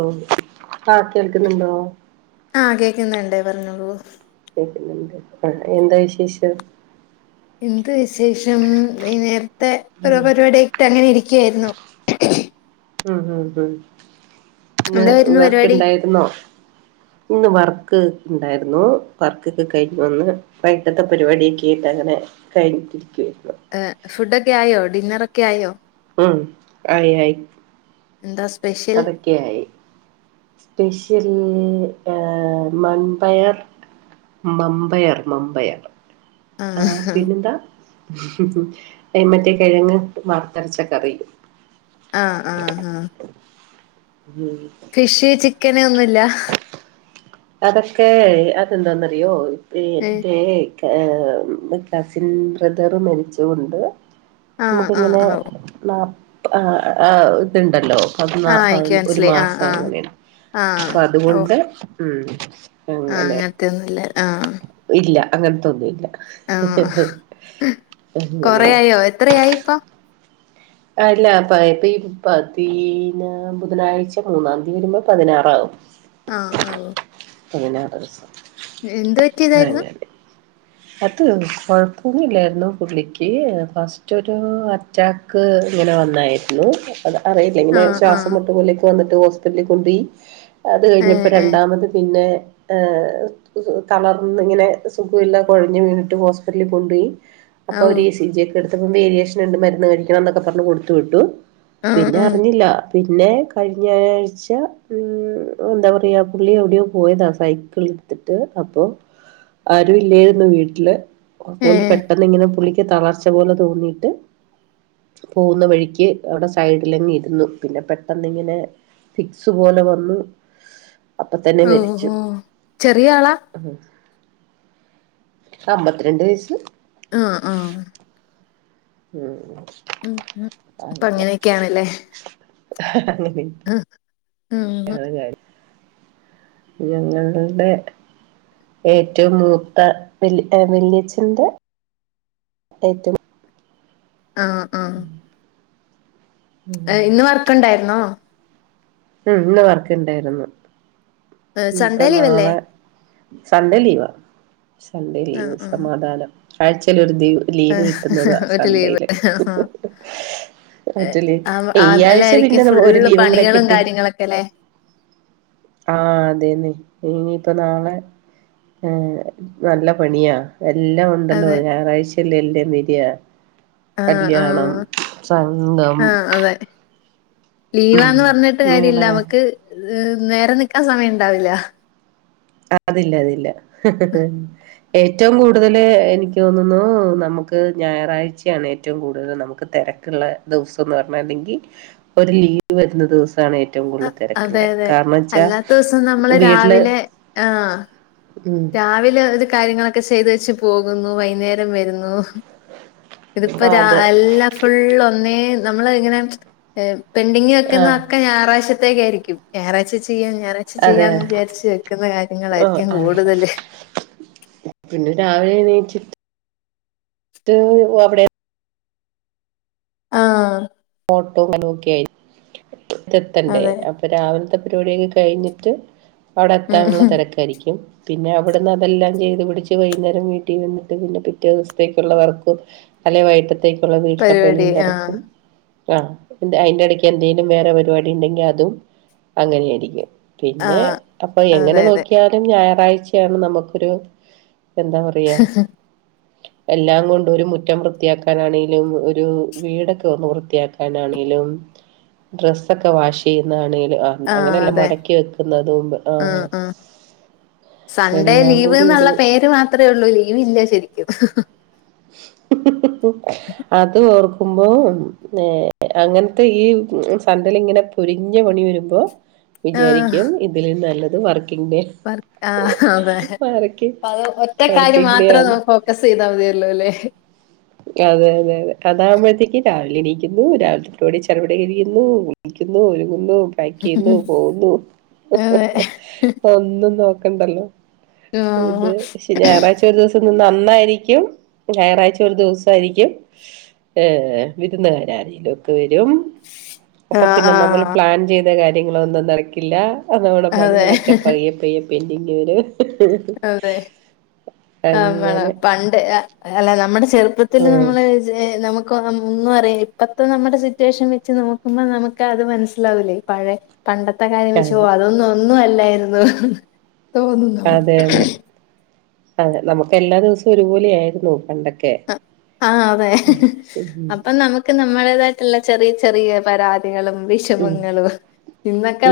ഓ ആ കേൾക്കുന്നുണ്ടോ? ആഹ് കേക്കുന്നിണ്ട് പറഞ്ഞോളൂ. കേക്കുന്നിണ്ട് ആ എന്താ വിശേഷം. എന്ത് വിശേഷം വൈനേരത്തെ ഉം ഓരോ പരിപാടിയായിട്ട് അങ്ങനെ ഇരിക്കായിരുന്നു. മ് മ് മ് ഇന്ന് എന്തായിരുന്നു പരിപാടി വർക്ക്ഇണ്ടായിരുന്നോ ഇന്ന് വർക്ക് ഇണ്ടായിരുന്നു വർക്ക്ക്കെ കഴിഞ്ഞു വന്ന്. വൈട്ടത്തെ പരിവാടിയൊക്കെയായിട്ട് അങ്ങനെ കഴിഞ്ഞിട്ടിരിക്കുവായിരുന്ന്. ആഹ് ഫുഡ്ക്കെ ആയോ ഡിന്നറ്ക്കെ ആയോ? ഉം ആയി ആയി എന്താ സ്പെഷ്യൽ. ക്യായി സ്പെഷ്യൽ ഏഹ് മൺപയർ. മമ്പയർ മമ്പയർ. ആഹ് പിന്നെന്താ ഏഹ് മറ്റേ കിഴങ്ങ് വറത്തരച്ച കറീം ആഹ് ആഹ് ആഹ് ഉം ഫിഷ് ചിക്കന് ഒന്നുല്ലാഹ് അതൊക്കെ അതെന്താന്നറിയോ ഇപ്പേ ഏഹ് തേ കേഹ് കസിൻ ബ്രദറ് മരിച്ചോണ്ട് ആഹ് ആഹ് നമുക്കിങ്ങനെ ആഹ് ഓഹ് നാ ആഹ് ആഹ് ഇതുണ്ടല്ലോ പതിനാ ആഹ് എനിക്ക് പതി ഒരു മനസ്സിലായി ആഹ് ആഹ് മാസങ്ങനെണ്. ആഹ് ഓഹ് അപ്പതുകൊണ്ട് ഉം ആഹ് അങ്ങനെ അങ്ങനത്തെയൊന്നുല്ല ആഹ് ഇല്ല അങ്ങൻത്തൊന്നുല്ല ആഹ് അങ്ങനെയാ ഓ എത്രയായിപ്പ ആഹ് ഇല്ലാപ്പ ഇപ്പ ഈ പതിന ബുധനാഴ്ച മൂന്നാന്തി വരുമ്പോ പതിനാറാവും ആഹ് ആഹ് ഓഹ് പതിനാറ് ദിവസം എന്തുപറ്റിയതായിരുന്നു അങ്ങനെ അത് കുഴപ്പൊന്നുല്ലായിരുന്നു പുള്ളിക്ക് ഫസ്‌റ്റൊരു അറ്റാക് ക്ക് ഇങ്ങനെ വന്നായിരുന്നു അത് അറിയില്ലിങ്ങനെ ആഹ് ആഹ് ശ്വാസം മുട്ട് പോലെയൊക്കെ വന്നിട്ട് ഹോസ്പിറ്റലിൽ കൊണ്ടോയി അത് ഏഹ് കഴിഞ്ഞപ്പ ഏഹ് രണ്ടാമത് പിന്നെ ഏഹ് തളർന്നിങ്ങനെ സുഖവില്ല കുഴഞ്ഞ് വീണിട്ട് ഹോസ്പിറ്റലി കൊണ്ടോയി അപ്പൊ ഓഹ് അവര് ഇ സി ജി ഇതെടുത്തപ്പം വേരിയേഷനിണ്ട് മരുന്ന് കഴിക്കണംന്നൊക്കെ പറഞ്ഞ് കൊടുത്തുവിട്ടു ആഹ് പിന്നെ ആഹ് അറിഞ്ഞില്ല പിന്നെ കഴിഞ്ഞാഴ്ച ഉം എന്താ പറയാ പുള്ളി എവിടെയോ പോയതാ സൈക്കിൾ ത്തിട്ട് അപ്പൊ ആരുഇല്ലായി ന്ന് വീട്ടില് ഏ അപ്പോണ്ട് പെട്ടന്നിങ്ങനെ പുള്ളിക്ക് തളർച്ച പോലെ തോന്നീട്ട് പോവുന്ന വഴിക്ക് അവിടെ സൈഡിലങ്ങിരുന്നു പിന്നെ പെട്ടെന്നിങ്ങനെ ഫിക്സ് പോലെ വന്നു അപ്പ തന്നെ ഓ മരിച്ചു ഓ ചെറിയ ആളാ അമ്പത്തിരണ്ട് വയസ്സ് ആഹ് ആഹ് ഉം ഉം ഉം അപ്പൊ അങ്ങനെ അങ്ങനെയൊക്കെയാണല്ലേ ആഹ് ഹ് ആഹാഹ് ഞങ്ങൾടെ ഏറ്റോം മൂത്ത വല് ഏഹ് വല്ല്യച്ചന്റെ ഏറ്റവും ആഹ് ഉം ഏഹ് ഇന്ന് വർക്കുണ്ടായിരുന്നോ? ഉം ഇന്ന് വർക്കിണ്ടായിരുന്നു സൺഡേ ഇനിപ്പം ലീവല്ലേ നാളെ സൺഡേ ലീവാ സൺഡേ ആ ലീവ് ആ സമാധാനം ആഴ്ച്ചേലൊരു ലീവ് ഏ, ലീവ് കിട്ടുന്നതാ ഒരു ലീവ് സൺഡേയില് പറ്റീലി, ആ ഈയാഴ്ച അതിലായിരിക്കും പിന്നെ നമ്മു ഒരു ഫുള്ള് ലീവുംകൂടി പണികളും കിട്ടി. കാര്യങ്ങളൊക്കെ അല്ലേ ആഹ്, അതേന്നെ ഇനിയിപ്പംനാളെ എഹ് നല്ല പണിയാ എല്ലാം ഉണ്ടല്ലോ അതെ ഞായറാഴ്ചയല്ലേയെല്ലാം തീരുക ആ ആ കല്യാണം, സംഘം ഉം ലീവാന്നുപറഞ്ഞിട്ടുകാര്യമില്ല. അങ്ങനെയുള്ള കാര്യം നമുക്കുനേരെ നിൽക്കാൻ സമയമുണ്ടാവില്ല അതില്ല, അതില്ല ഏറ്റവും കൂടുതല് എനിക്കുതോന്നുന്നു. നമുക്കുഞായറാഴ്ച്ചയാണേറ്റവും കൂടുതല് നമുക്കുതെരക്ക് കൊള്ളെ ദിവസമെന്നു പറഞ്ഞാല്ലെങ്കിൽ ഒരു ലീവുവരുന്ന ദിവസമാണേ റ്റവും കൂടുതൽ അ- അതെ തിരക്കുള്ളെ അതെ കാരണംച്ചാവീട്ടില് ആഹ് ഉം രാവിലെ ഓരോ കാര്യങ്ങളൊക്കെ ചെയ്തേച്ചുപോകുന്നു. വൈകുന്നേരം വരുന്നു ഇതിപ്പൊ ആ രാ... അതെ എല്ലാം ഫുള്ള്, ഒന്നേന്നു നമ്മളിങ്ങനെ പെന്റിങ്ങു ആ വെക്കുന്ന തൊക്കെ ഞായറാഴ്ച്ചത്തേക്കായിരിക്കും. ഞായറാഴ്ച്ച ചെയ്യാം, ഞായറാ ഴ്ച്ച അതെ ചെയ്യാന്നുവിചാരിച്ചു ആ വെക്കുന്നകാര്യങ്ങളായിരിക്കും ആ കൂടുതല് പിന്നെ രാവിലെയെണീറ്റിട്ട് [inaudible] അവിടേം ആഹ് ഓട്ടോ അങ്ങനെയൊക്കയായി ഇങ്ങെത്തണ്ടേ അതെ. ഇപ്പൊ രാവിലത്തെ പരിപാടിയൊക്കെ കഴിഞ്ഞിട്ട് അ വിടെയെത്താനുള്ള ഉം തെരക്കായിരിക്കും പിന്നെ അവിടുന്നതെല്ലാം ചെയ്തു പിടിച്ചുവൈകുന്നേരം വീട്ടിൽ വന്നിട്ട് പിന്നെ പിറ്റേദിവസത്തേക്കുള്ള വർക്ക് അല്ലേ വൈകിട്ടത്തേക്കുള്ള പരിപാടി വീട്ടിലെപണിയും ആഹ് തെരക്കും ആഹ്, അതിന്റെയിടയ്ക്ക് എന്തേ ലും വേറെപരിപാടിയുണ്ടെങ്കിഅ തും അങ്ങനെയാരിക്കും പിന്നെ ആഹ് അപ്പൊ, എങ്ങനെ അതെ അതെ നോക്കിയാലുംഞായറാഴ്ച്ചയാണ് നമുക്കൊരു എന്താ പറയാ എല്ലാംകൊണ്ടും, ഒരു മുറ്റം വൃത്തിയാക്കാനാണെങ്കിലും ഒരു വീടൊക്കെയൊന്നു വൃത്തിയാ എന്നാണേലും, ഡ്രസൊക്കെ വാഷുചെയ്യുന്നതാണേലും ആഹ് അങ്ങനെയല്ല മടക്കി വെക്കുന്നതുകൊണ്ട് ആഹ് സൺഡേ, കൂടി ഒരു ലീവെന്നുള്ള പേരുമാത്രമേയുള്ളൂ. ലീവില്ല ശെ രിക്കും അതോർക്കുമ്പോ ഏഹ്.. അങ്ങനത്തെയീ സൺഡേയിലിങ്ങനെ പൊരിഞ്ഞ പണി വരുമ്പൊ വിചാരിക്കും ഇതിലുംനല്ലത് വർക്കിംഗ്ഡേ വർ, ആഹ്, അതെ അതൊരൊറ്റക്കാര്യം വർക്കിംഗ് ഡേ മാത്രം ആണ് നോക്കു ഗസ്സ് ചെയ്താൽ മതിയല്ലോല്ലേ അതെ, അതെ, അതെ അതാകുമ്പോഴ ത്തേക്കു രാവിലെയെണീക്കുന്നു, രാവിലത്തെ കൂടി ചടുപടെയരിയുന്നു കുളിക്കുന്നു, ഒരുങ്ങുന്നു പായ്ക്കുചെയ്യുന്നു, പോവുന്നു, അതെ ഒന്നും നോക്കണ്ടല്ലൊ ഉം. ഇതുപക്ഷെ ഞായറാഴ്ചയൊരു ദിവസം നിന്നാലന്നായിരിക്കും ഞായറാഴ്ച്ച ഒരു ദിവസമായിരിക്കും ഏഹ്.. വിരുന്നുകാര് ആരേലുമൊക്കെ വരും. ആ അപ്പൊ പിന്നെ ആ നമ്മളു പ്ലാൻചെയ്തകാര്യങ്ങളൊന്നും നടക്കില്ല. നമ്മുടെ അതെ പണികളൊക്കെ പയ്യെപ്പയ്യെ പെന്റിങ്ങ് വരും അതെ, നമ്മള് അങ്ങനെ പണ്ട് അല്ല നമ്മുടെ ചെറുപ്പത്തിൽ ഉം. നമ്മള് നമുക്കൊന്നും അറിയാം, ഇപ്പളത്തെ നമ്മുടെ സിറ്റുവേഷൻ വെച്ചുനോക്കുമ്പോൾ നമുക്കതുമനസ്സിലാവില്ലേ പഴയ പണ്ടത്തെകാര്യം വെച്ചു, അതെ അതൊന്നും ഒന്നുമല്ലായിരുന്നു, തോന്നുന്നു അതെ, അതെ നമുക്കെല്ലാ ദിവസവും ഒരുപോലെ ആയിരുന്നു പണ്ടൊക്കെ ആഹ്, അതെ ഉം അപ്പം നമു നമുക്കു, നമ്മുടേതായിട്ടുള്ള ചെറിയ ചെറിയ ഉം പരാതികളുംവിഷമങ്ങളും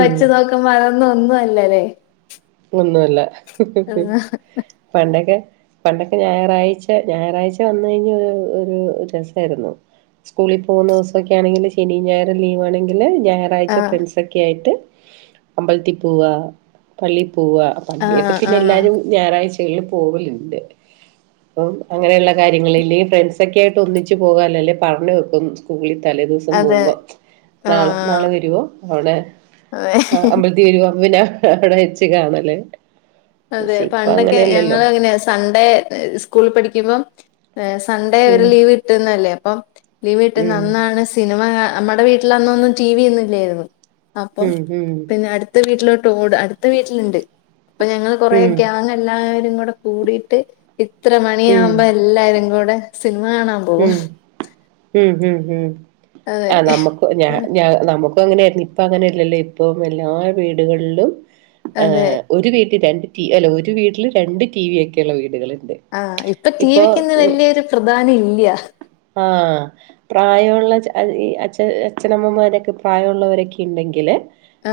ഉം നോക്കു മ്പൊ വളർന്നതൊന്നുമല്ല അല്ലെ ഒന്നുമല്ല പണ്ടൊക്കെ പണ്ടൊക്കെ ഞായറാഴ്ച്ച ഞായറാഴ്ച്ച വന്ന്‌ കഴിഞ്ഞ ഒരു രസായിരുന്നു സ്കൂളി പോവുന്ന ദ്‌വ്‌സൊക്കെ ആണെങ്കില് ശെനിം ഞായറും ലീവാണെങ്കില് ഞാ റാഴ്ച്ച ഫ്രണ്ട്സൊക്കെ ആയിട്ട് അമ്പൽത്തിപ്പാേവാ പള്ളീപ്പാേവാ പള്ളിയിലൊക്കെ ആഹ് പിന്നെ ആഹ് എല്ലാരും ഞാറാഴ്ച്ചകളില് പോവല്ണ്ട് അപ്പം അങ്ങനെയ്ള്ള കാര്യങ്ങളില് ഫ്രണ്ട്സൊക്കേയ്ട്ട് ഒന്നിച്ച് പോകാലല്ലേ പർഞ്ഞ് വെക്കും സ്കൂളി തലേ ദ്‌വ്സം അതെ പോകുമ്പം നാളെ ആഹ് നാളെ വര്വോ അവ്ടെ അതെ ആഹ് അമ്പൽ ത്തി വരു അന്ന് ഞാ അവ്ടെ വെച്ച് കാണല് അതെ പണ്ടൊക്കെ ഞങ്ങളും അങ്ങെനെയാ സൺഡേ സ്കൂളി പഠിയ്ക്കുമ്പം ഏഹ് സൺഡേ ഒര് ഉം ലീവ് കിട്ട്ന്നല്ലേ അപ്പം ലീവ് കിട്ട്ന്ന ഉം അന്നാണ് സ് സിന്‌മ ക അമ്മെടെ വീട്ടിലന്നൊന്നും ടിവി ഒന്നും ഇല്ലായ്ര്ന്നു അപ്പം ഉം ഉം പിന്നെ അട് ത്തെ വീട്ടിലോട്ടോട് അട്ത്ത വീട്ട്ല്ണ്ട് പ്പ ഞങ്ങള് കൊറേ ഉം ഗാങ്ങെല്ലാവരും കൂടെ കൂടീട്ട് ഇത്ര ഉം മണിയാകുമ്പം എല്ലാരും കൂടെ സിൻമ കാണാം ഉം ഉം ഉം ഉം അതെ ആഹ് നമുക്ക് ഞ ആ ഞ നമു പ്പ അങ്ങനെയായ്ര്ന്നു ഇപ്പ അങ്ങനെയെല്ലല്ലോ ഇപ്പം എല്ലാ വീട്കൾലും അതെ. ഏഹ് ഒരു വീട്ടി രണ്ട് ടി അല്ല ഒരു വീട്ട്ല് രണ്ട് ടീവി ഒക്കെയ്ള്ള വീട്കള്ണ്ട് ആഹ് ഇപ്പ ടീവിക്കാെന്നും വെല്യൊരു പ്രധാനം ഇല്ല്യാ ആഹ് പ്രായമുള്ള ച്ച ഇ അച്ഛ അച്ഛനമ്മമാരൊക്കെ പ്രായമുള്ളവെരെക്കെ ഇണ്ടെങ്കില്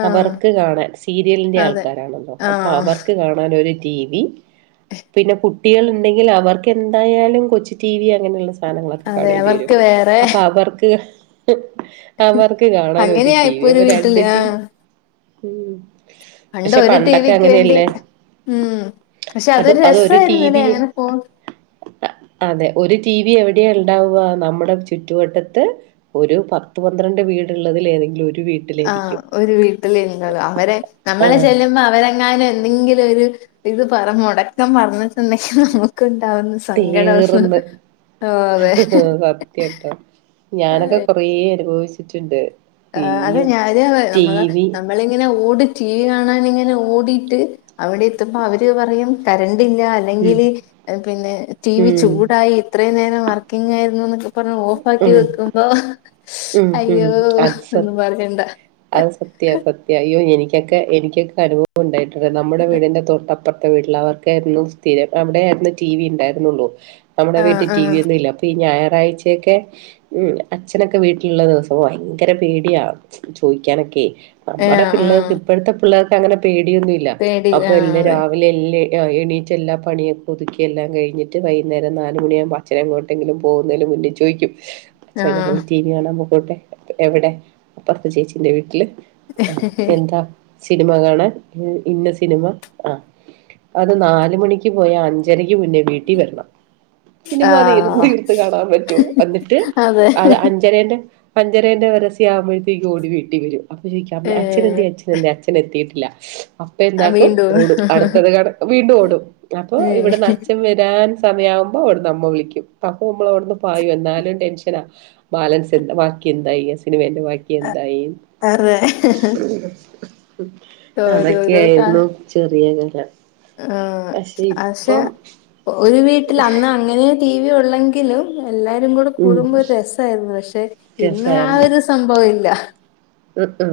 ആഹ്. അവർക്ക് കാണാൻ സീരിയൽന്റെ അതെ. ആൾക്കാരാണല്ലോ അപ്പൊ ആഹ്. അവർക്ക് കാണാനൊര് ടീവി പിന്നെ കുട്ടികള്ണ്ടെങ്കിൽ അവർക്ക് എന്തായാലും കൊച്ചു ടീവി അങ്ങനെയുള്ള സാനങ്ങ്ള ക്കെ അതെ കാണേണ്ടി വെരും അവർക്ക് വേറെ അപ്പ അവർക്ക് അവർക്ക് കാണാനാെര് അങ്ങനെയാ റ്റീവി ഇപ്പൊ ഒരു അപ്പ രണ്ട് വീട്ടില് റ്റി ആഹ്. പണ്ട് പഷെ ഒരു പണ്ടക്കെ ടിവിക്ക് വേണ്ടി അങ്ങനെയെല്ലാ ഉം പക്ഷെ അതൊര് രസായ്ര്ന്നുലേ അങ്ങെനെ പോൺ അഹ് അതെ ഒരു റ്റീവി എവിടെയാ ഇണ്ടാവാ നമ്മ്ടെ ചുറ്റുവട്ടെത്ത് ഒരു പത്ത് പന്ത്രണ്ട് വീട്ള്ളെതിൽ ഏതെങ്കിലും ഒരു വീ ആഹ് ഒരു വീട്ടില് ഇര്ന്നോളു അവരെ നമ്മള് ആഹ് ചെല്ല്മ്പോ അവരെങ്ങാനും എന്തെങ്കിലാെരു ഇത് പറ മാെടക്കം പർഞ്ഞ്ട്ട്ണ്ടെങ്കി നമ്ക്ക്ണ്ടാവ്ന്ന തീർന്ന് ആഹ് സത്യാട്ടോ അതെ. ഞാനൊക്കെ കൊ റേ അനുഭവിച്ച്ട്ട്ണ്ട് ആഹ് അത് ഞാന് നമ്മള് നമ്മളിങ്ങെനെ ഓടി ടീവി കാണാനിങ്ങെനെ ഓടീട്ട് അവ്ടെ എത്തുമ്പം അവര് പറയും കരണ്ട്ല്ലാ ഉം അല്ലെങ്കില് പിന്നെ ടീ വി ഉം ചൂടായി ഇത്രേം നേരം വർക്കിങ്ങായ്ര്ന്നുന്നൊക്കെ പർഞ്ഞ് ഓഫാക്കി ഉം വെക്ക്മ്പോ ഉം ഉം അയ്യോ അത് സ ഒന്നും പറയണ്ട അത് സത്യാ സത്യാ അയ്യോ എനിക്കക്കെ എനിക്കൊക്കെ അനുഭവ ഉണ്ടായ്ട്ടുണ്ട് നമ്മുടെ വീടിന്റെ തൊട്ടപ്പർത്തെ വീട്ടിലവർ ക്കായ്ര്ന്നു സ്ഥിരം അവ്ടെ ആയ്ര്ന്നു റ്റീ വി ഇണ്ടായ്ര്ന്നാെള്ളു നമ്മുടെ ആഹ് വീട്ടി ആഹ് ടീവിയൊന്നു ഇല്ലാ അപ്പൊ ഈ ഞായറാഴ്ച എക്കെ ഉം അച്ഛനൊക്കെ വീട്ട്ല്ള്ള ദ്‌വ്സം വയ്ങ്കെര പേടിയാ ചോയ്ക്കാനൊക്കെ നമ്മടെ ഏഹ് ആഹ് പിള്ളേർക്ക് ഇപ്പഴത്തെ പിള്ളേർക്കങ്ങെനെ പേടിയൊന്നും ഇ ഇല്ല തേടി അപ്പൊ ആഹ് എന്റെ അതെ രാ വ്‌ലെ ഇല്ലേ ആഹ് എണീറ്റ് എല്ലാ പണിയൊക്കെ ഒതുക്കി എല്ലാം കയ്ഞ്ഞ്ട്ട് വൈക്ന്നേരം നാല്മണി ആവ്മ്പം അ ച്ഛനെങ്ങോട്ടെങ്കിലും പോകുന്നേന് മുന്നിൽ ചോയ്ക്കും അച്ഛാ ആഹ് ഞങ്ങള് ടീ വി കാണാം പൊക്കോട്ടെ എവടെ അപ്പർത്തെ ചേച്ചിന്റെ വീട്ട്ല് ആഹ് എന്താ സിന്‌മ കാണാൻ ഇന്ന സിന്‌മാ ആഹ് അത് നാല് മണിക്ക് പോയാ അഞ്ചരയ്ക്ക് മുന്നേ വീട്ടി വരണം സിനിമ അത് ഏത് ആഹ് തീർത്ത് കാണാൻ പറ്റുമോ അന്നിട്ട് അതെ അത് അഞ്ചരേന്റെ അഞ്ചരേന്റെ പരസ്യം ആവുമ്പോഴത്തേക്ക് ഓടി വീട്ടി വരും അപ്പ ചോയിക്കും അമ്മേ ഏഹ് അച്ഛനെന്തിയെ അച്ഛനെന്തിയെ അച്ഛനെത്തിയിട്ടില്ല അപ്പ എന്താക്കും വീണ്ടും ഓടും അടുത്തത് കാണാൻ വീണ്ടും ഓടും അപ്പൊ ഏഹ് ഇവിടെന്നച്ചൻ വരാൻ സമയയാവുമ്പോ അവിടുന്ന് അമ്മ വിളിക്കും അപ്പൊ നമ്മൾ അവിടുന്ന് പായു എന്നാലും ടെൻഷനാ ബാലൻസ്ണ്ടാ ബാക്കിഎന്തായേ ഇതിനു വേണ്ട ബാക്കി എന്തായി അതെ ഉം ഓരോരോ കാ അതൊക്കെയായിരുന്നു ചെറിയ കഥ ആഹ് പക്ഷെ ഒരു വീട്ടില് അന്ന് അങ്ങനെ ടി വി ഉള്ളെങ്കിലും എല്ലാരും കൂടെ ഉം കൂടുമ്പോ ഒരു രസയിരുന്നു പക്ഷെ ഇന്ന് ആ രസായിരുന്നു ഒരു സംഭവം ഇല്ല ഉം ഉം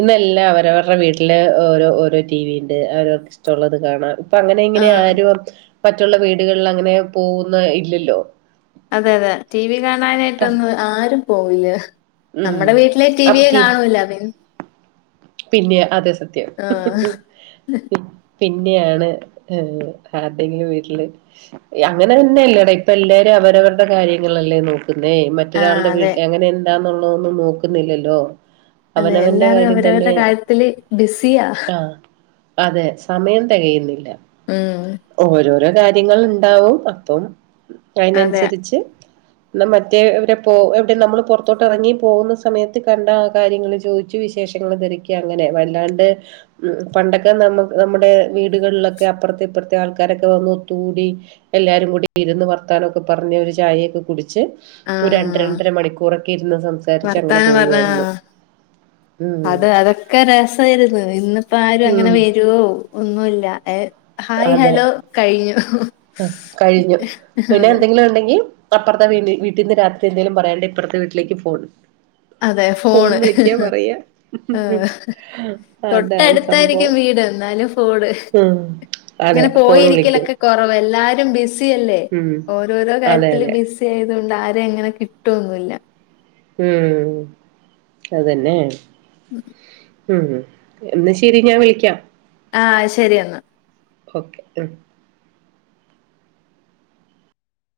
ഇന്നെല്ലാ അവരവരുടെ വീട്ടില് ഓരോ ഓരോ ടി വിണ്ട് അവരവർക്ക് ഇഷ്ടഉള്ളത് കാണാം ഇപ്പ അങ്ങനെ ഇങ്ങനെ ആഹ് ആരും മറ്റുള്ള വീടുകളില് അങ്ങനെ പോകുന്നെഇല്ലല്ലോ അതെ അതെ ടി വി കാണാനായിട്ടൊന്നും ആരും പോവില്ല ഉം നമ്മുടെ വീട്ടിലെ ടിവിയെ കാണൂല്ല പി പിന്നെയ അതെ സത്യം ആഹ് ഉം പിന്നെയാണ് ആഹ് ആർടെങ്കിലും വീട്ടില് അങ്ങനെ തന്നെയല്ലേടാ ഇപ്പ എല്ലാരും അവരവരുടെ കാര്യങ്ങളല്ലേ നോക്കുന്നേ മ ആഹ് മറ്റൊരാളുടെ അതെ വീട്ടി എങ്ങനെ എന്താന്നുള്ളതൊന്നും നോക്കുന്നില്ലല്ലോ അതെ അവനവന്റെ എല്ലാരും കാര്യം അവരവരുടെ തന്നെ കാര്യത്തില് ബിസിയാ ആഹ് അതെ സമയം തെകയുന്നില്ല ഉം ഓരോ ഓരോ കാര്യങ്ങളുണ്ടാവും അപ്പം അതെ അയിനനുസരിച്ച് ഇന്നാ മറ്റേ ഇവരെ പോ എവിടെ നമ്മൾ പുറത്തോട്ട് എറങ്ങി പോകുന്ന സമയത്ത് കണ്ട കാര്യങ്ങൾ ചോദിച്ചു വിശേഷ ങ്ങൾ തെരാക്കിയ അങ്ങനെ വല്ലാണ്ട് ഉം പണ്ടൊക്കെ നമ്മക് നമ്മുടെ വീടുകളിലൊക്കെ അപ്പുറത്തെ ഇപ്പുറത്തെ ആൾക്കാരൊക്കെ വന്ന് കൂടി എല്ലാരും കൂടി ഇരുന്ന് വർത്താനൊക്കെ പറഞ് ഒരു ചായയൊക്കെ കുടിച്ച് ഒരു രണ്ട് ആഹ് രണ്ടര മണിക്കൂറൊക്കെ ഇരുന്ന് സംസാരിച്ച് അങ്ങനെ വർത്താനം പറഞ്ഞ പോവുവായിരുന്നു ആഹ് അത് അതൊക്കെ രസവായിരുന്നു ഇന്നിപ്പോ ആരും ഉം അങ്ങനെ വരുവോ ഒന്നുല്ല ഏ ഹായ് ഹലോ കഴിഞ്ഞു ആഹ് കഴിഞ്ഞു പിന്നെ അതെ എന്തെങ്കിലുണ്ടെങ്കി അപ്പറത്തെ വീടി വീട്ടിന്ന് രാത്രി എന്തെലും പറയാണ്ടെ ഇപ്പുറത്തെ വീട്ടിലേക്ക് ഫോൺ അതെ ഫോൺ ഫോണ് വിളിക്യാ പറയാ അതാണ് സംഭവം അടുത്തായിരിക്കും വീട് എന്നാലും ഫോണ് ഉം അതെ അങ്ങനെ ഫോൺ വിളിക്കൂ പോയിരിക്കലൊക്കെ കൊറവ് എല്ലാരും ബിസി അല്ലേ ഉം ഓരോരോ അതെ കാര്യത്തില് അതെ ബിസി ആയതുകൊണ്ട് ആരെ അങ്ങനെ കിട്ടുവൊന്നുഇല്ല ഉം അതന്നെ ഉം ഉം എന്ന ശെരി ഞാൻ വിളിക്കാം ആഹ് ശരി എന്ന ഓക്കെ ഉം